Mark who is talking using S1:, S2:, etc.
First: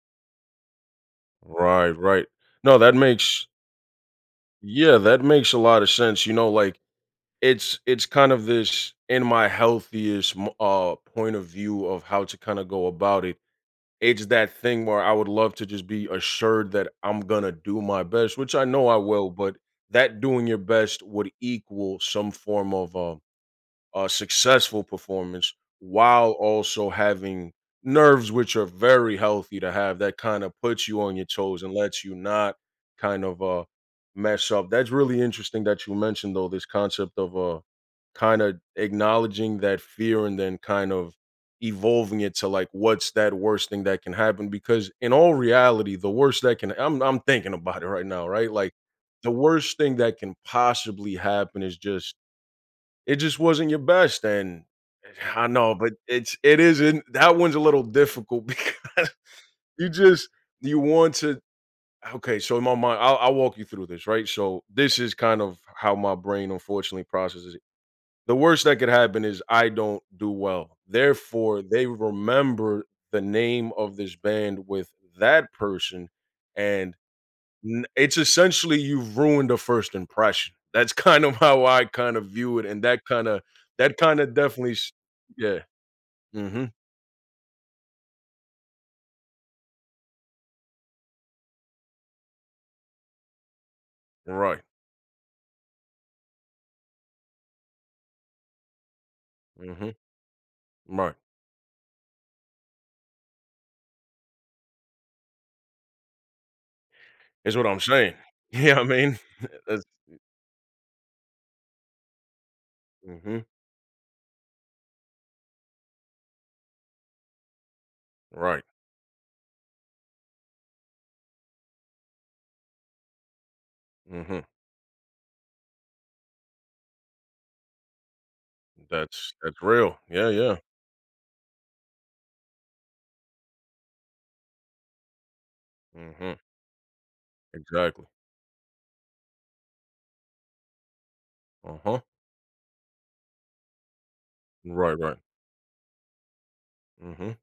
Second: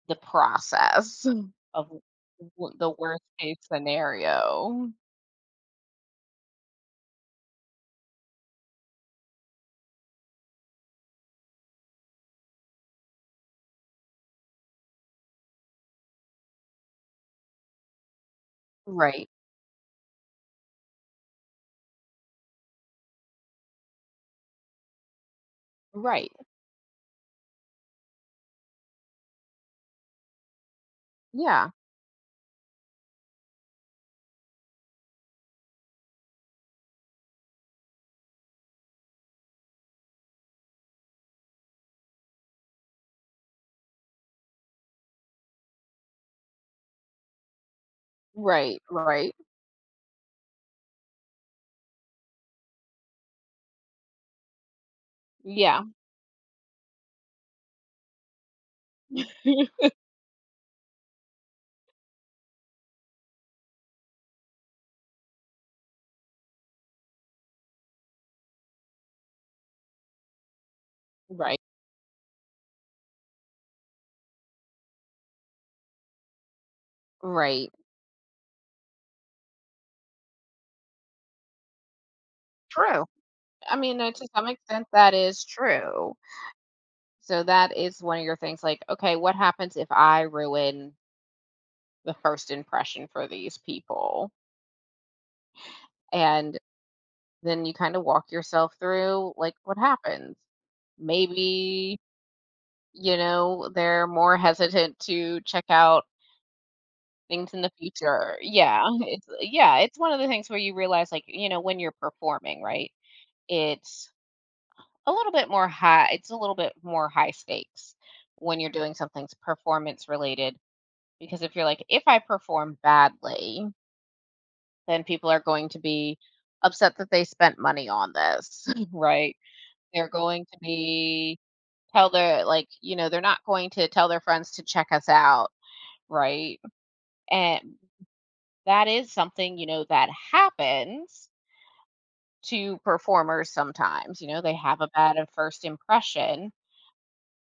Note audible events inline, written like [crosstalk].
S1: The process [chuckles] of
S2: Right, right.
S1: w
S2: No,
S1: w the
S2: that
S1: worst
S2: makes
S1: case scenario.
S2: Yeah, that makes a lot of sense. You know, like, it's it's kind of this in my healthiest m uh, point of view of how to kinda go about it. It's that thing where I would love to just be assured that I'm gonna do my best, which I know I
S1: Right.
S2: will, but that doing your best would equal some form of a a successful performance while
S1: Right.
S2: also having nerves, which are very healthy to have, that kind of puts you on your toes
S1: Yeah.
S2: and lets you not kind of, uh, mess up. That's really interesting that you mentioned, though, this concept of, uh, kinda acknowledging that fear and then kind of evolving it to, like, what's that worst thing that can happen? Because in all reality, the worst that can I'm I'm thinking about it right now, right? Like
S1: Right.
S2: the
S1: Right.
S2: worst thing that can possibly happen is just, it just wasn't your best. And I know,
S1: Yeah.
S2: but it's it isn't, that one's a little difficult because you
S1: [laughs]
S2: just, you want to okay, so in my mind, I I'll walk you through this, right? So this is kind of how my brain unfortunately processes it. The worst that could happen is I don't do well.
S1: Right.
S2: Therefore, they remember the name of this band with that person, and
S1: Right.
S2: n it's essentially you've ruined a first impression. That's kind of how I kinda view it. And that
S1: True.
S2: kinda
S1: I
S2: that
S1: mean, it
S2: kinda
S1: to some
S2: definitely
S1: extent,
S2: s
S1: that is
S2: yeah.
S1: true.
S2: Mhm.
S1: So that is one of your things, like, "Okay, what happens if I ruin" the first impression for these people?
S2: Right.
S1: And then you kinda walk yourself through, like, "What
S2: Mhm.
S1: happen?"
S2: Right.
S1: Maybe, you know, they're more hesitant to check out things
S2: It's
S1: in
S2: what
S1: the
S2: I'm saying.
S1: future.
S2: You know
S1: Yeah.
S2: what I mean?
S1: It's yeah,
S2: That's
S1: it's one of the things where you realize, like, you know, when you're performing, right,
S2: Mhm.
S1: it's a little bit more high it's a little bit more high stakes when
S2: Right.
S1: you're doing somethings performance-related. Because if you're like, if I perform badly
S2: Mhm.
S1: then people are going to be upset that they spent money on this, [chuckles]
S2: That's
S1: right?
S2: that's real.
S1: They're
S2: Yeah,
S1: going
S2: yeah.
S1: to be tell their, like, you know, they're not going to tell their friends to check us out,
S2: Mhm.
S1: right? A
S2: Exactly.
S1: that is something, you know, that happens
S2: Uh-huh.
S1: to performers sometimes. You know, they have a
S2: Right, right.
S1: bad at first impression,
S2: Mhm.